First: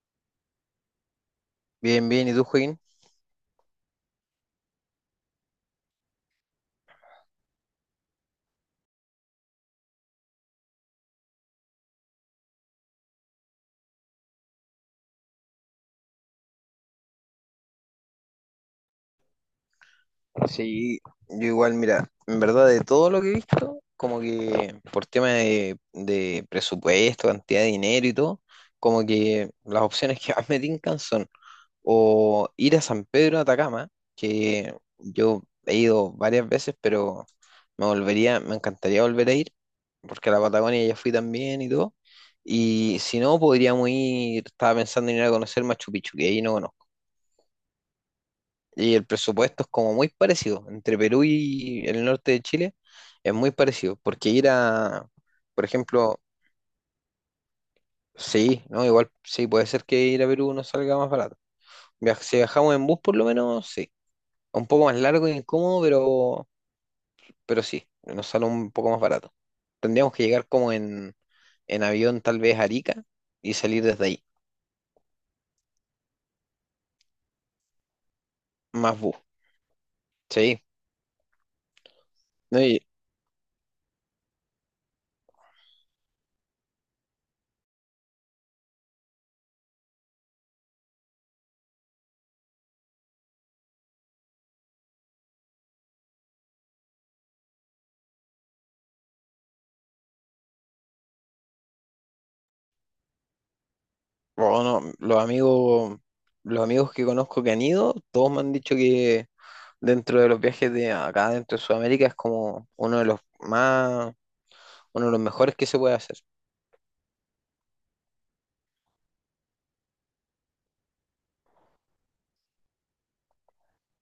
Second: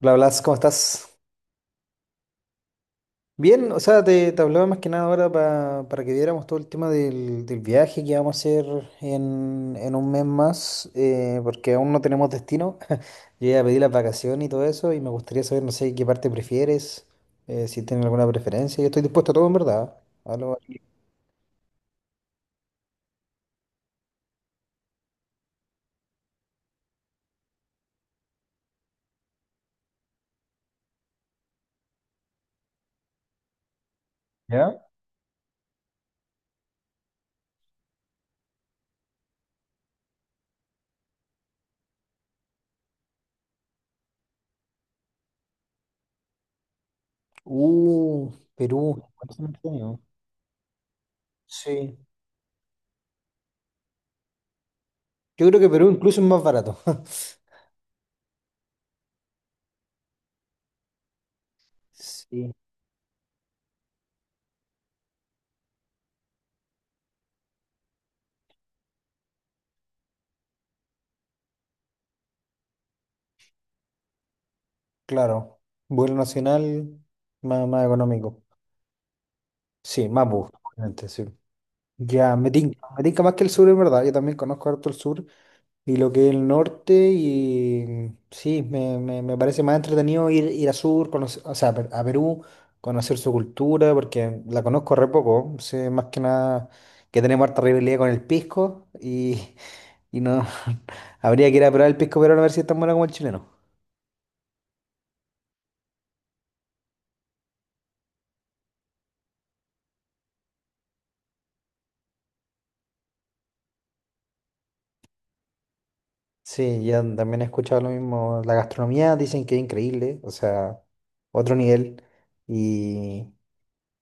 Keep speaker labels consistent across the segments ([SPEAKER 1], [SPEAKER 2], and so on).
[SPEAKER 1] Hola, Blas, ¿cómo estás?
[SPEAKER 2] Bien, bien, ¿y tú, Joaquín?
[SPEAKER 1] Bien, o sea, te hablaba más que nada ahora para que viéramos todo el tema del viaje que vamos a hacer en un mes más, porque aún no tenemos destino. Yo ya pedí las vacaciones y todo eso, y me gustaría saber, no sé, qué parte prefieres, si tienes alguna preferencia. Yo estoy dispuesto a todo, en verdad. A lo-
[SPEAKER 2] Sí, yo igual, mira, en verdad de todo lo que he visto, como que por tema de presupuesto, cantidad de dinero y todo, como que las opciones que más me tincan son o ir a San Pedro de Atacama, que
[SPEAKER 1] ¿Ya?
[SPEAKER 2] yo he ido varias veces, pero me volvería, me encantaría volver a ir, porque a la Patagonia ya fui también y todo. Y si no, podríamos ir, estaba pensando en ir a conocer Machu Picchu, que ahí no. Y
[SPEAKER 1] Perú.
[SPEAKER 2] el
[SPEAKER 1] ¿Cuánto se me
[SPEAKER 2] presupuesto es como
[SPEAKER 1] entendió?
[SPEAKER 2] muy parecido. Entre Perú y
[SPEAKER 1] Sí.
[SPEAKER 2] el norte de Chile es muy parecido. Porque ir a,
[SPEAKER 1] Yo creo
[SPEAKER 2] por
[SPEAKER 1] que Perú
[SPEAKER 2] ejemplo,
[SPEAKER 1] incluso es más barato.
[SPEAKER 2] sí, ¿no? Igual sí, puede ser que ir a Perú nos salga más barato. Si
[SPEAKER 1] Sí,
[SPEAKER 2] viajamos en bus por lo menos, sí. Un poco más largo y incómodo, pero, sí, nos sale un poco más barato. Tendríamos que llegar como en avión tal vez a Arica y salir desde ahí.
[SPEAKER 1] claro. Vuelo nacional, más económico.
[SPEAKER 2] Más bus.
[SPEAKER 1] Sí, Mapu,
[SPEAKER 2] Sí.
[SPEAKER 1] obviamente, sí. Ya, me
[SPEAKER 2] No,
[SPEAKER 1] tinca,
[SPEAKER 2] y,
[SPEAKER 1] me tinca más que el sur, en verdad. Yo también conozco harto el sur y lo que es el norte y sí, me parece más entretenido ir a sur, conocer, o sea, a Perú, conocer su cultura, porque la conozco re poco. Sé más que nada que tenemos harta rivalidad con el pisco y no, habría que ir a probar el pisco peruano a ver si es tan bueno como el chileno.
[SPEAKER 2] bueno, los amigos que conozco que han ido, todos me han dicho que dentro de los viajes de acá dentro de Sudamérica es como uno de los más, uno de los mejores que se puede hacer.
[SPEAKER 1] Sí, yo también he escuchado lo mismo. La gastronomía dicen que es increíble, o sea, otro nivel. Y,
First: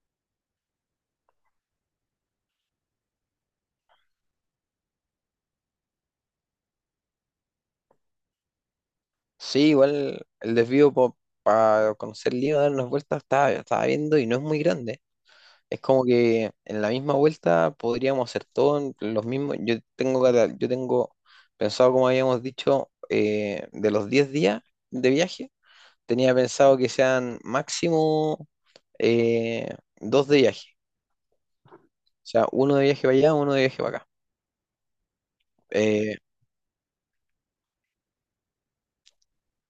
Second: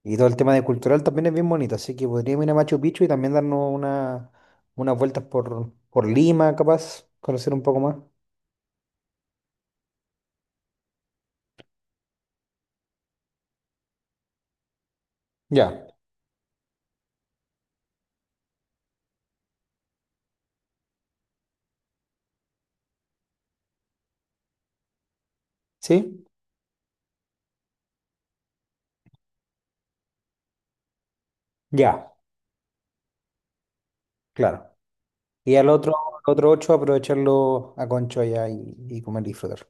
[SPEAKER 1] Y todo el tema de cultural también es bien bonito, así que podríamos ir a Machu Picchu y también darnos unas vueltas por Lima, capaz, conocer un poco más.
[SPEAKER 2] Sí, igual el desvío para conocer Lima, dar unas vueltas, estaba viendo y no es muy grande. Es
[SPEAKER 1] Ya,
[SPEAKER 2] como que en la misma vuelta podríamos hacer todo en los mismos. Yo tengo pensado, como habíamos dicho, de los 10 días de viaje,
[SPEAKER 1] ¿sí?
[SPEAKER 2] tenía pensado que sean máximo eh, dos de viaje.
[SPEAKER 1] Ya,
[SPEAKER 2] O sea, uno de viaje para allá, uno de viaje para acá.
[SPEAKER 1] claro. Y al otro,
[SPEAKER 2] Eh,
[SPEAKER 1] otro ocho aprovecharlo a Conchoya y comer y disfrutar.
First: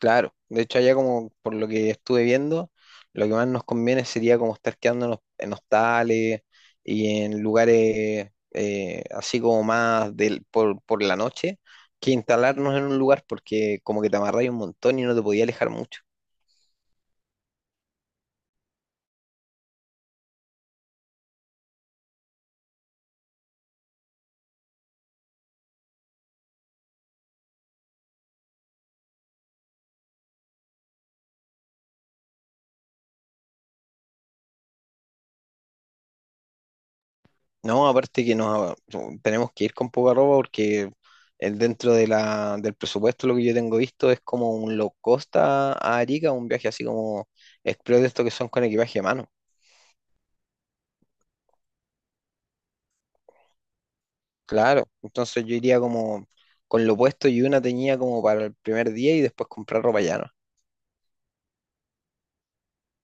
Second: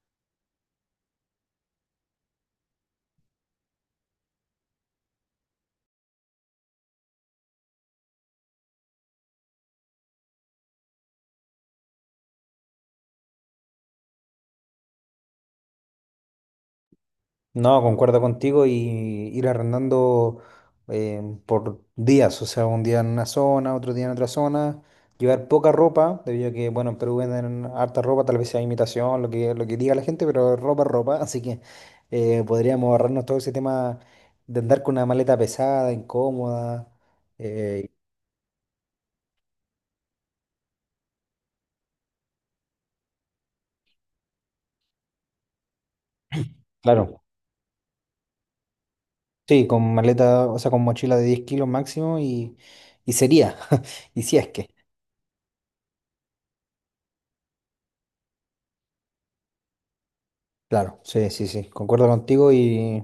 [SPEAKER 2] Claro, de hecho allá como por lo que estuve viendo, lo que más nos conviene sería como estar quedándonos en hostales y en lugares, así como más del, por, la noche, que instalarnos en un lugar, porque como que te amarráis un montón y no te podías alejar mucho.
[SPEAKER 1] No, concuerdo contigo y ir arrendando, por días, o sea, un día en una zona, otro día en otra zona, llevar poca ropa, debido a que, bueno, en Perú venden harta ropa, tal vez sea imitación, lo que diga la gente, pero ropa es ropa. Así que podríamos ahorrarnos todo ese tema de andar con una maleta pesada, incómoda,
[SPEAKER 2] No,
[SPEAKER 1] eh,
[SPEAKER 2] aparte que nos, tenemos que ir con poca ropa porque dentro de del presupuesto lo que yo tengo visto es como un low cost a Arica, un viaje así
[SPEAKER 1] claro,
[SPEAKER 2] como express de estos que son con equipaje a mano.
[SPEAKER 1] sí, con maleta, o sea, con mochila de 10 kilos máximo y sería, y si es que.
[SPEAKER 2] Claro, entonces yo iría como con lo puesto y una tenía como para el primer día y después comprar ropa llana.
[SPEAKER 1] Claro, sí, sí, sí, concuerdo contigo y,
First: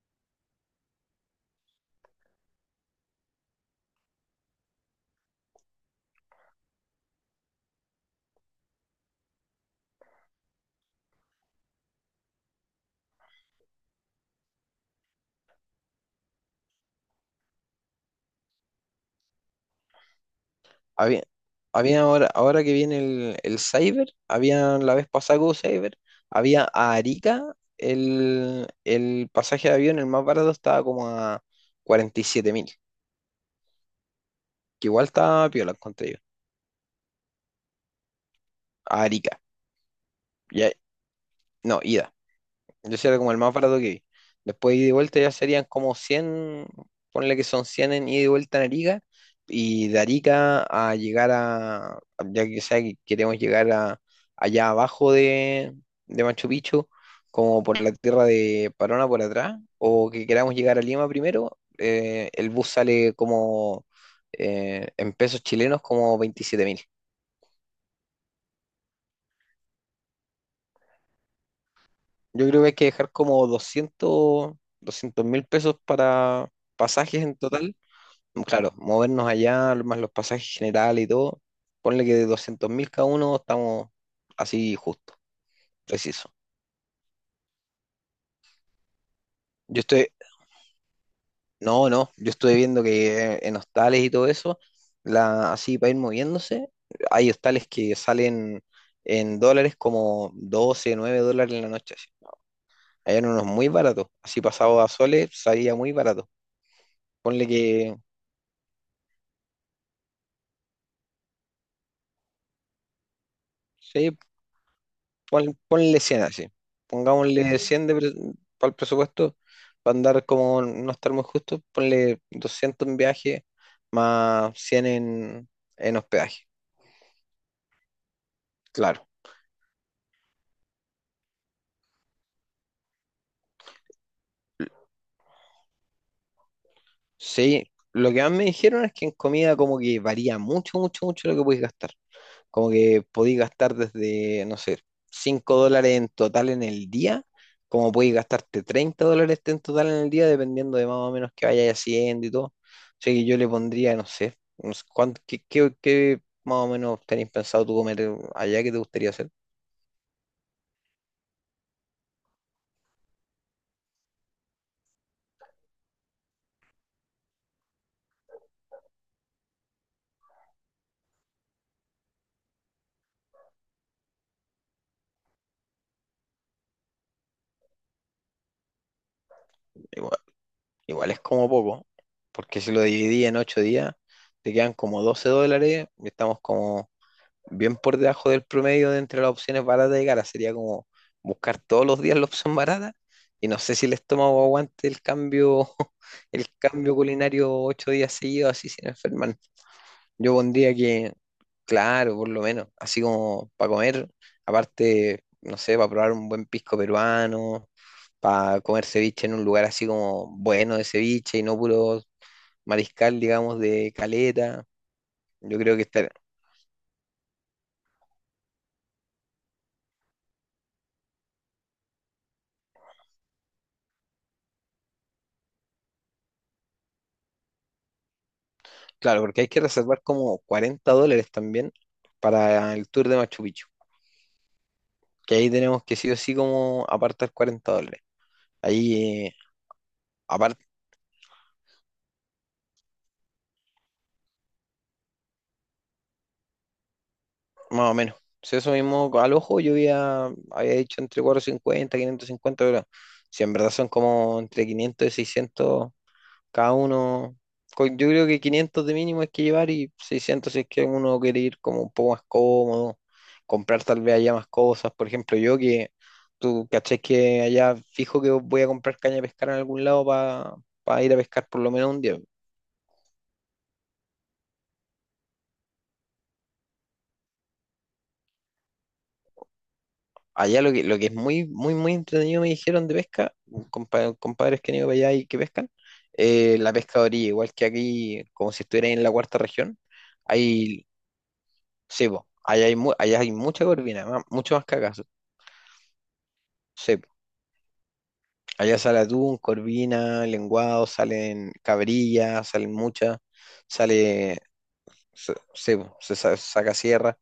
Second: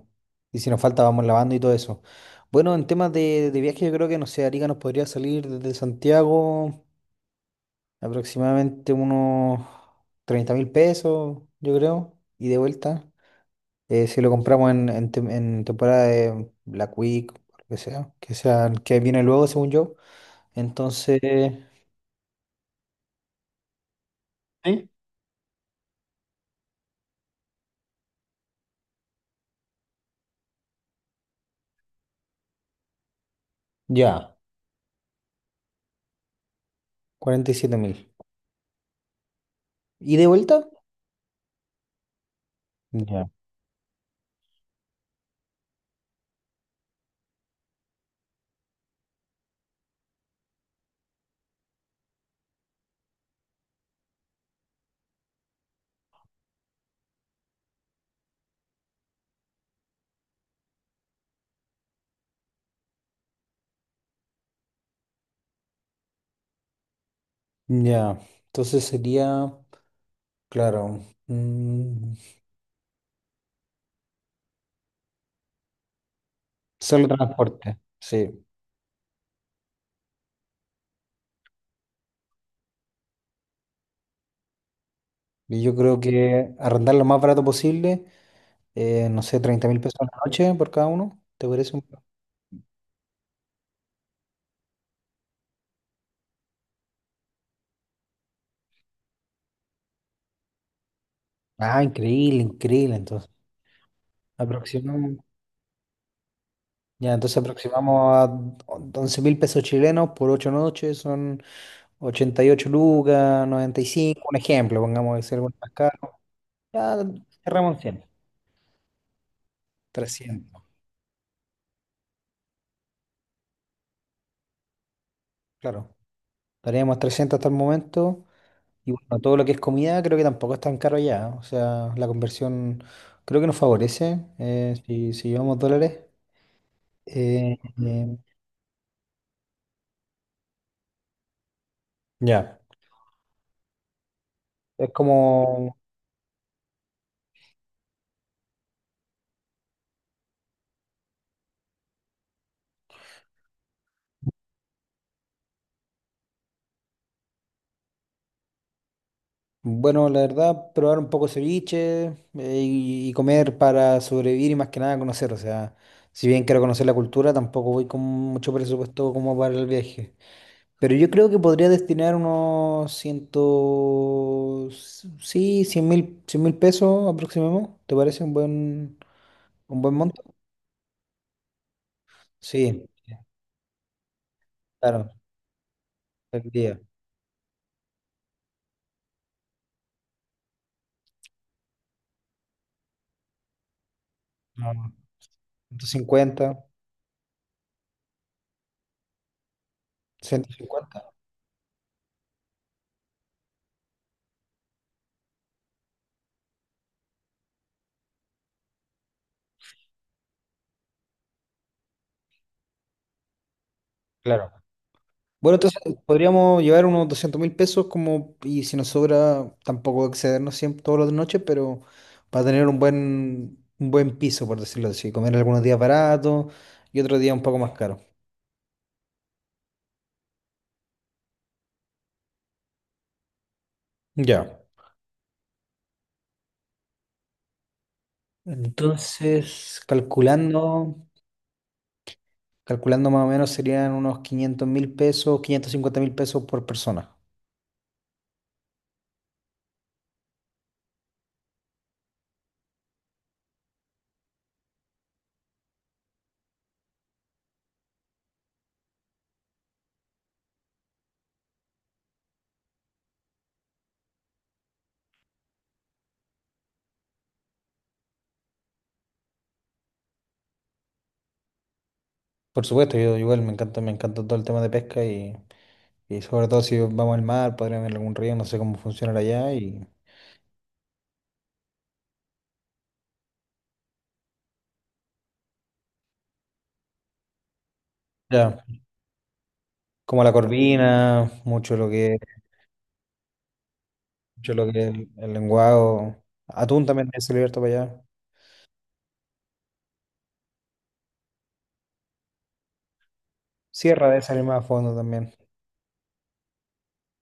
[SPEAKER 1] y si nos falta vamos lavando y todo eso. Bueno, en temas de viaje yo creo que, no sé, Arica nos podría salir desde Santiago aproximadamente unos 30.000 pesos, yo creo, y de vuelta. Si lo compramos en temporada de Black Week, o lo que sea, que viene luego según yo. Entonces,
[SPEAKER 2] Había, ahora que viene el Cyber, había
[SPEAKER 1] sí.
[SPEAKER 2] la vez pasada que hubo Cyber, había a Arica, el pasaje de avión, el más barato estaba como a 47.000,
[SPEAKER 1] Ya,
[SPEAKER 2] que igual estaba piola, encontré yo.
[SPEAKER 1] 47.000.
[SPEAKER 2] A Arica,
[SPEAKER 1] ¿Y de vuelta?
[SPEAKER 2] ya, no, yo sí era
[SPEAKER 1] Ya.
[SPEAKER 2] como el más barato que vi. Después ida y vuelta ya serían como cien, ponle que son 100 en ida y vuelta en Arica. Y de Arica a llegar a, ya que sea que queremos llegar a, allá abajo de, Machu Picchu, como por la tierra de Parona por atrás, o que queramos llegar a Lima primero, el bus sale como en pesos chilenos como 27.000.
[SPEAKER 1] Ya, entonces sería. Claro. Mm,
[SPEAKER 2] Yo creo que hay que dejar como doscientos mil pesos para
[SPEAKER 1] solo
[SPEAKER 2] pasajes en total.
[SPEAKER 1] transporte, sí.
[SPEAKER 2] Claro, movernos allá, más los pasajes generales y todo, ponle que de 200.000 cada uno estamos así justo,
[SPEAKER 1] Y yo creo
[SPEAKER 2] preciso.
[SPEAKER 1] que arrendar lo más barato posible, no sé, 30.000
[SPEAKER 2] Yo
[SPEAKER 1] pesos a
[SPEAKER 2] estoy,
[SPEAKER 1] la noche por cada uno. ¿Te parece un?
[SPEAKER 2] no, no, yo estoy viendo que en hostales y todo eso, así para ir moviéndose, hay hostales que salen en dólares como 12 9 dólares en la
[SPEAKER 1] Ah,
[SPEAKER 2] noche.
[SPEAKER 1] increíble, increíble.
[SPEAKER 2] Allá
[SPEAKER 1] Entonces,
[SPEAKER 2] eran unos muy baratos, así pasado a
[SPEAKER 1] aproximamos,
[SPEAKER 2] soles salía muy barato.
[SPEAKER 1] ya, entonces
[SPEAKER 2] Ponle que,
[SPEAKER 1] aproximamos a 11.000 pesos chilenos por 8 noches, son 88 lucas, noventa y
[SPEAKER 2] sí,
[SPEAKER 1] cinco, un ejemplo, pongamos que sea algo más
[SPEAKER 2] ponle
[SPEAKER 1] caro.
[SPEAKER 2] 100 así.
[SPEAKER 1] Ya
[SPEAKER 2] Pongámosle. Ujú.
[SPEAKER 1] cerramos en
[SPEAKER 2] 100
[SPEAKER 1] 100,
[SPEAKER 2] para el presupuesto, para andar como
[SPEAKER 1] 300,
[SPEAKER 2] no estar muy justo, ponle 200 en viaje más 100 en,
[SPEAKER 1] claro.
[SPEAKER 2] en hospedaje.
[SPEAKER 1] Estaríamos a 300 hasta el momento. Y
[SPEAKER 2] Claro.
[SPEAKER 1] bueno, todo lo que es comida creo que tampoco es tan caro allá. O sea, la conversión creo que nos favorece, si llevamos dólares. Eh,
[SPEAKER 2] Sí, lo
[SPEAKER 1] eh,
[SPEAKER 2] que más me dijeron es que en comida como que varía mucho, mucho, mucho lo que puedes gastar.
[SPEAKER 1] ya.
[SPEAKER 2] Como que podéis gastar desde, no sé,
[SPEAKER 1] Es
[SPEAKER 2] 5
[SPEAKER 1] como,
[SPEAKER 2] dólares en total en el día, como podéis gastarte 30 dólares en total en el día, dependiendo de más o menos que vayáis haciendo y todo. Así que yo le pondría, no sé, no sé qué más o menos tenéis pensado tú comer allá, ¿que te gustaría hacer?
[SPEAKER 1] bueno, la verdad, probar un poco ceviche, y comer para sobrevivir y más que nada conocer. O sea, si bien quiero conocer la cultura, tampoco voy con mucho presupuesto como para el viaje. Pero yo creo que podría destinar unos ciento. Sí, cien mil pesos aproximamos. ¿Te parece un buen? Un buen
[SPEAKER 2] Igual,
[SPEAKER 1] monto.
[SPEAKER 2] igual es como poco, porque si lo
[SPEAKER 1] Sí,
[SPEAKER 2] dividí en 8 días, te quedan como
[SPEAKER 1] claro,
[SPEAKER 2] 12 dólares y estamos
[SPEAKER 1] el día.
[SPEAKER 2] como bien por debajo del promedio de entre las opciones baratas y caras. Sería como buscar todos los días la opción barata y no sé si el estómago
[SPEAKER 1] No,
[SPEAKER 2] aguante el cambio,
[SPEAKER 1] ciento
[SPEAKER 2] el
[SPEAKER 1] cincuenta
[SPEAKER 2] cambio culinario 8 días seguidos así sin enfermar. Yo
[SPEAKER 1] ciento
[SPEAKER 2] pondría
[SPEAKER 1] cincuenta,
[SPEAKER 2] que, claro, por lo menos, así como para comer, aparte, no sé, para probar un buen pisco peruano, para comer ceviche en un lugar así como bueno de ceviche y no puro mariscal, digamos, de
[SPEAKER 1] claro.
[SPEAKER 2] caleta.
[SPEAKER 1] Bueno,
[SPEAKER 2] Yo creo
[SPEAKER 1] entonces
[SPEAKER 2] que estar-.
[SPEAKER 1] podríamos llevar unos 200.000 pesos como, y si nos sobra, tampoco excedernos siempre todas las noches, pero para tener un buen piso, por decirlo así. Comer algunos días baratos y otros días un poco más caros.
[SPEAKER 2] Claro, porque hay que reservar como 40 dólares también para el tour de Machu Picchu,
[SPEAKER 1] Ya.
[SPEAKER 2] que ahí tenemos que sí o sí como apartar 40 dólares. Ahí,
[SPEAKER 1] Entonces,
[SPEAKER 2] aparte,
[SPEAKER 1] calculando más o menos serían unos 500.000 pesos, 550.000 pesos por persona.
[SPEAKER 2] más o menos. Si eso mismo al ojo, yo había, dicho entre 450, 550, pero si en verdad son como entre 500 y 600. Cada uno, yo creo que 500 de mínimo hay que llevar y 600 si es que uno quiere ir como un poco más cómodo, comprar tal vez allá más cosas. Por ejemplo, yo que tú caché que allá fijo que voy a comprar caña de pescar en algún lado para ir a pescar por lo menos un día.
[SPEAKER 1] Por supuesto, yo igual me encanta todo el tema de pesca y sobre todo si vamos al mar, podríamos ir a algún río, no sé cómo funciona allá y
[SPEAKER 2] Allá lo que es muy, muy, muy entretenido me dijeron de pesca, compadres que han ido para allá y que pescan, la pesca de orilla, igual que aquí, como si
[SPEAKER 1] ya,
[SPEAKER 2] estuviera en la cuarta región,
[SPEAKER 1] como la
[SPEAKER 2] hay...
[SPEAKER 1] corvina,
[SPEAKER 2] Sí, po, allá hay, allá hay mucha corvina,
[SPEAKER 1] mucho
[SPEAKER 2] mucho más
[SPEAKER 1] lo
[SPEAKER 2] que
[SPEAKER 1] que es
[SPEAKER 2] acá.
[SPEAKER 1] el lenguado, atún
[SPEAKER 2] Sí,
[SPEAKER 1] también es abierto para allá,
[SPEAKER 2] allá sale atún, corvina, lenguado, salen cabrillas, salen muchas,
[SPEAKER 1] sierra de
[SPEAKER 2] sale,
[SPEAKER 1] salir más a fondo también,
[SPEAKER 2] sí, po, se saca sierra.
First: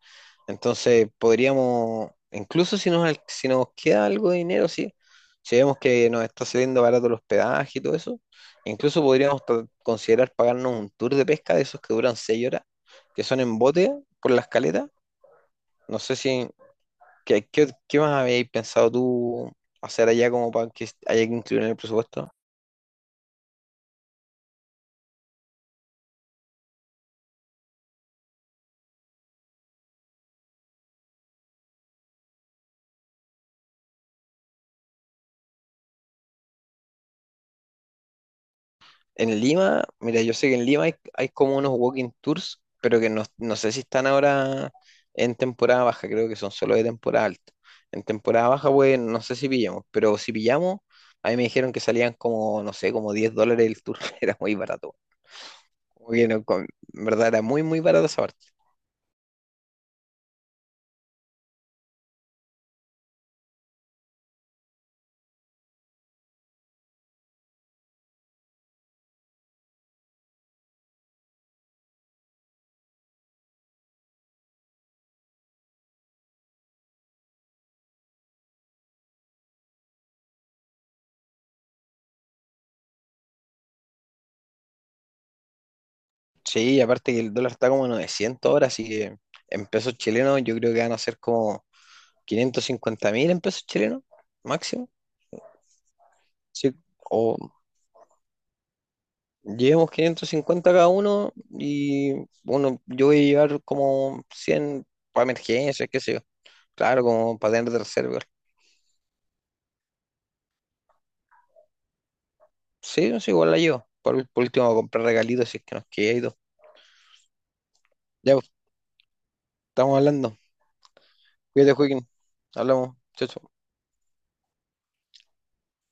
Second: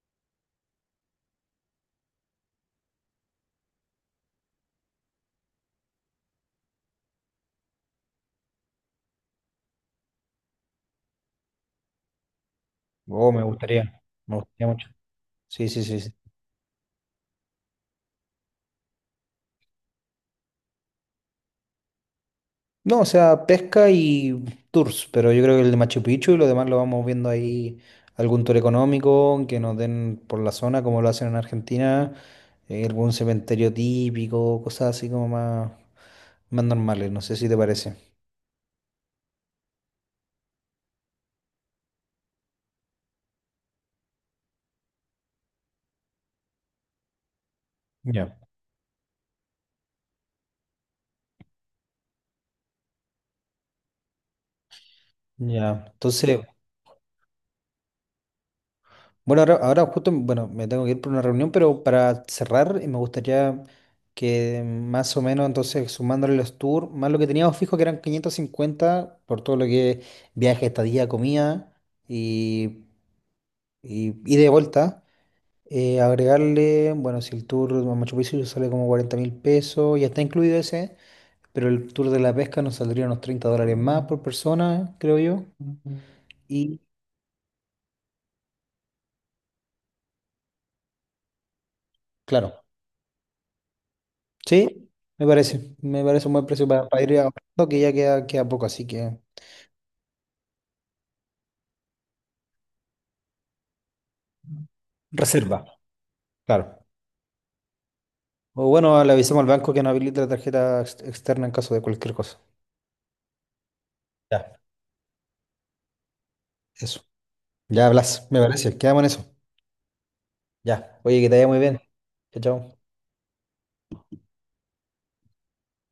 [SPEAKER 2] Entonces podríamos, incluso si nos, si nos queda algo de dinero, sí, si vemos que nos está saliendo barato el hospedaje y todo eso, incluso podríamos considerar pagarnos un tour de pesca de esos que duran 6 horas, que
[SPEAKER 1] oh,
[SPEAKER 2] son en bote por
[SPEAKER 1] me
[SPEAKER 2] la
[SPEAKER 1] gustaría mucho,
[SPEAKER 2] escaleta.
[SPEAKER 1] sí, sí,
[SPEAKER 2] No
[SPEAKER 1] sí, sí.
[SPEAKER 2] sé si, ¿qué más habéis pensado tú hacer allá como para que haya que incluir en el presupuesto?
[SPEAKER 1] No, o sea, pesca y tours, pero yo creo que el de Machu Picchu y lo demás lo vamos viendo ahí, algún tour económico que nos den por la zona, como lo hacen en Argentina, algún cementerio típico, cosas así como más, normales, no sé si te parece.
[SPEAKER 2] En Lima, mira, yo sé que en Lima hay, como unos walking tours, pero que no, no sé si están ahora en temporada baja, creo que son solo de temporada alta. En
[SPEAKER 1] Ya.
[SPEAKER 2] temporada baja, pues no sé si pillamos, pero si pillamos, a mí me dijeron que salían como, no sé, como 10 dólares el tour, era muy barato.
[SPEAKER 1] Ya,
[SPEAKER 2] Como que
[SPEAKER 1] entonces.
[SPEAKER 2] en verdad era muy, muy barato esa parte.
[SPEAKER 1] Bueno, ahora justo, bueno, me tengo que ir por una reunión, pero para cerrar, me gustaría que más o menos, entonces, sumándole los tours, más lo que teníamos fijo, que eran 550 por todo lo que es viaje, estadía, comida y, y, ida y de vuelta, agregarle, bueno, si el tour a Machu Picchu sale como 40.000 pesos, ya está incluido ese, pero el tour de la pesca nos saldría unos $30 más por persona, creo yo. Ujú.
[SPEAKER 2] Sí,
[SPEAKER 1] Y
[SPEAKER 2] aparte que el dólar está como 900 ahora, así que en pesos chilenos yo creo que van a ser como
[SPEAKER 1] claro.
[SPEAKER 2] 550.000 en pesos chilenos,
[SPEAKER 1] Sí,
[SPEAKER 2] máximo.
[SPEAKER 1] me parece. Me parece un buen precio
[SPEAKER 2] Sí,
[SPEAKER 1] para ir
[SPEAKER 2] o
[SPEAKER 1] ahorrando, que ya queda poco, así que
[SPEAKER 2] llevamos 550 cada uno y, bueno, yo voy a llevar como 100 para
[SPEAKER 1] reserva,
[SPEAKER 2] emergencias, qué sé yo.
[SPEAKER 1] claro.
[SPEAKER 2] Claro, como para tener de reserva.
[SPEAKER 1] O bueno, le avisamos al banco que no habilite la tarjeta externa en caso de cualquier cosa.
[SPEAKER 2] Sí, sí, igual la llevo. Por
[SPEAKER 1] Ya,
[SPEAKER 2] último, comprar regalitos si es que nos queda y todo.
[SPEAKER 1] eso. Ya hablas,
[SPEAKER 2] Ya,
[SPEAKER 1] me
[SPEAKER 2] pues,
[SPEAKER 1] parece. Quedamos en eso.
[SPEAKER 2] estamos hablando.
[SPEAKER 1] Ya. Oye, que te vaya muy
[SPEAKER 2] Cuídate,
[SPEAKER 1] bien.
[SPEAKER 2] Joaquín.
[SPEAKER 1] Chao, chao.
[SPEAKER 2] Hablamos. Chao, chao.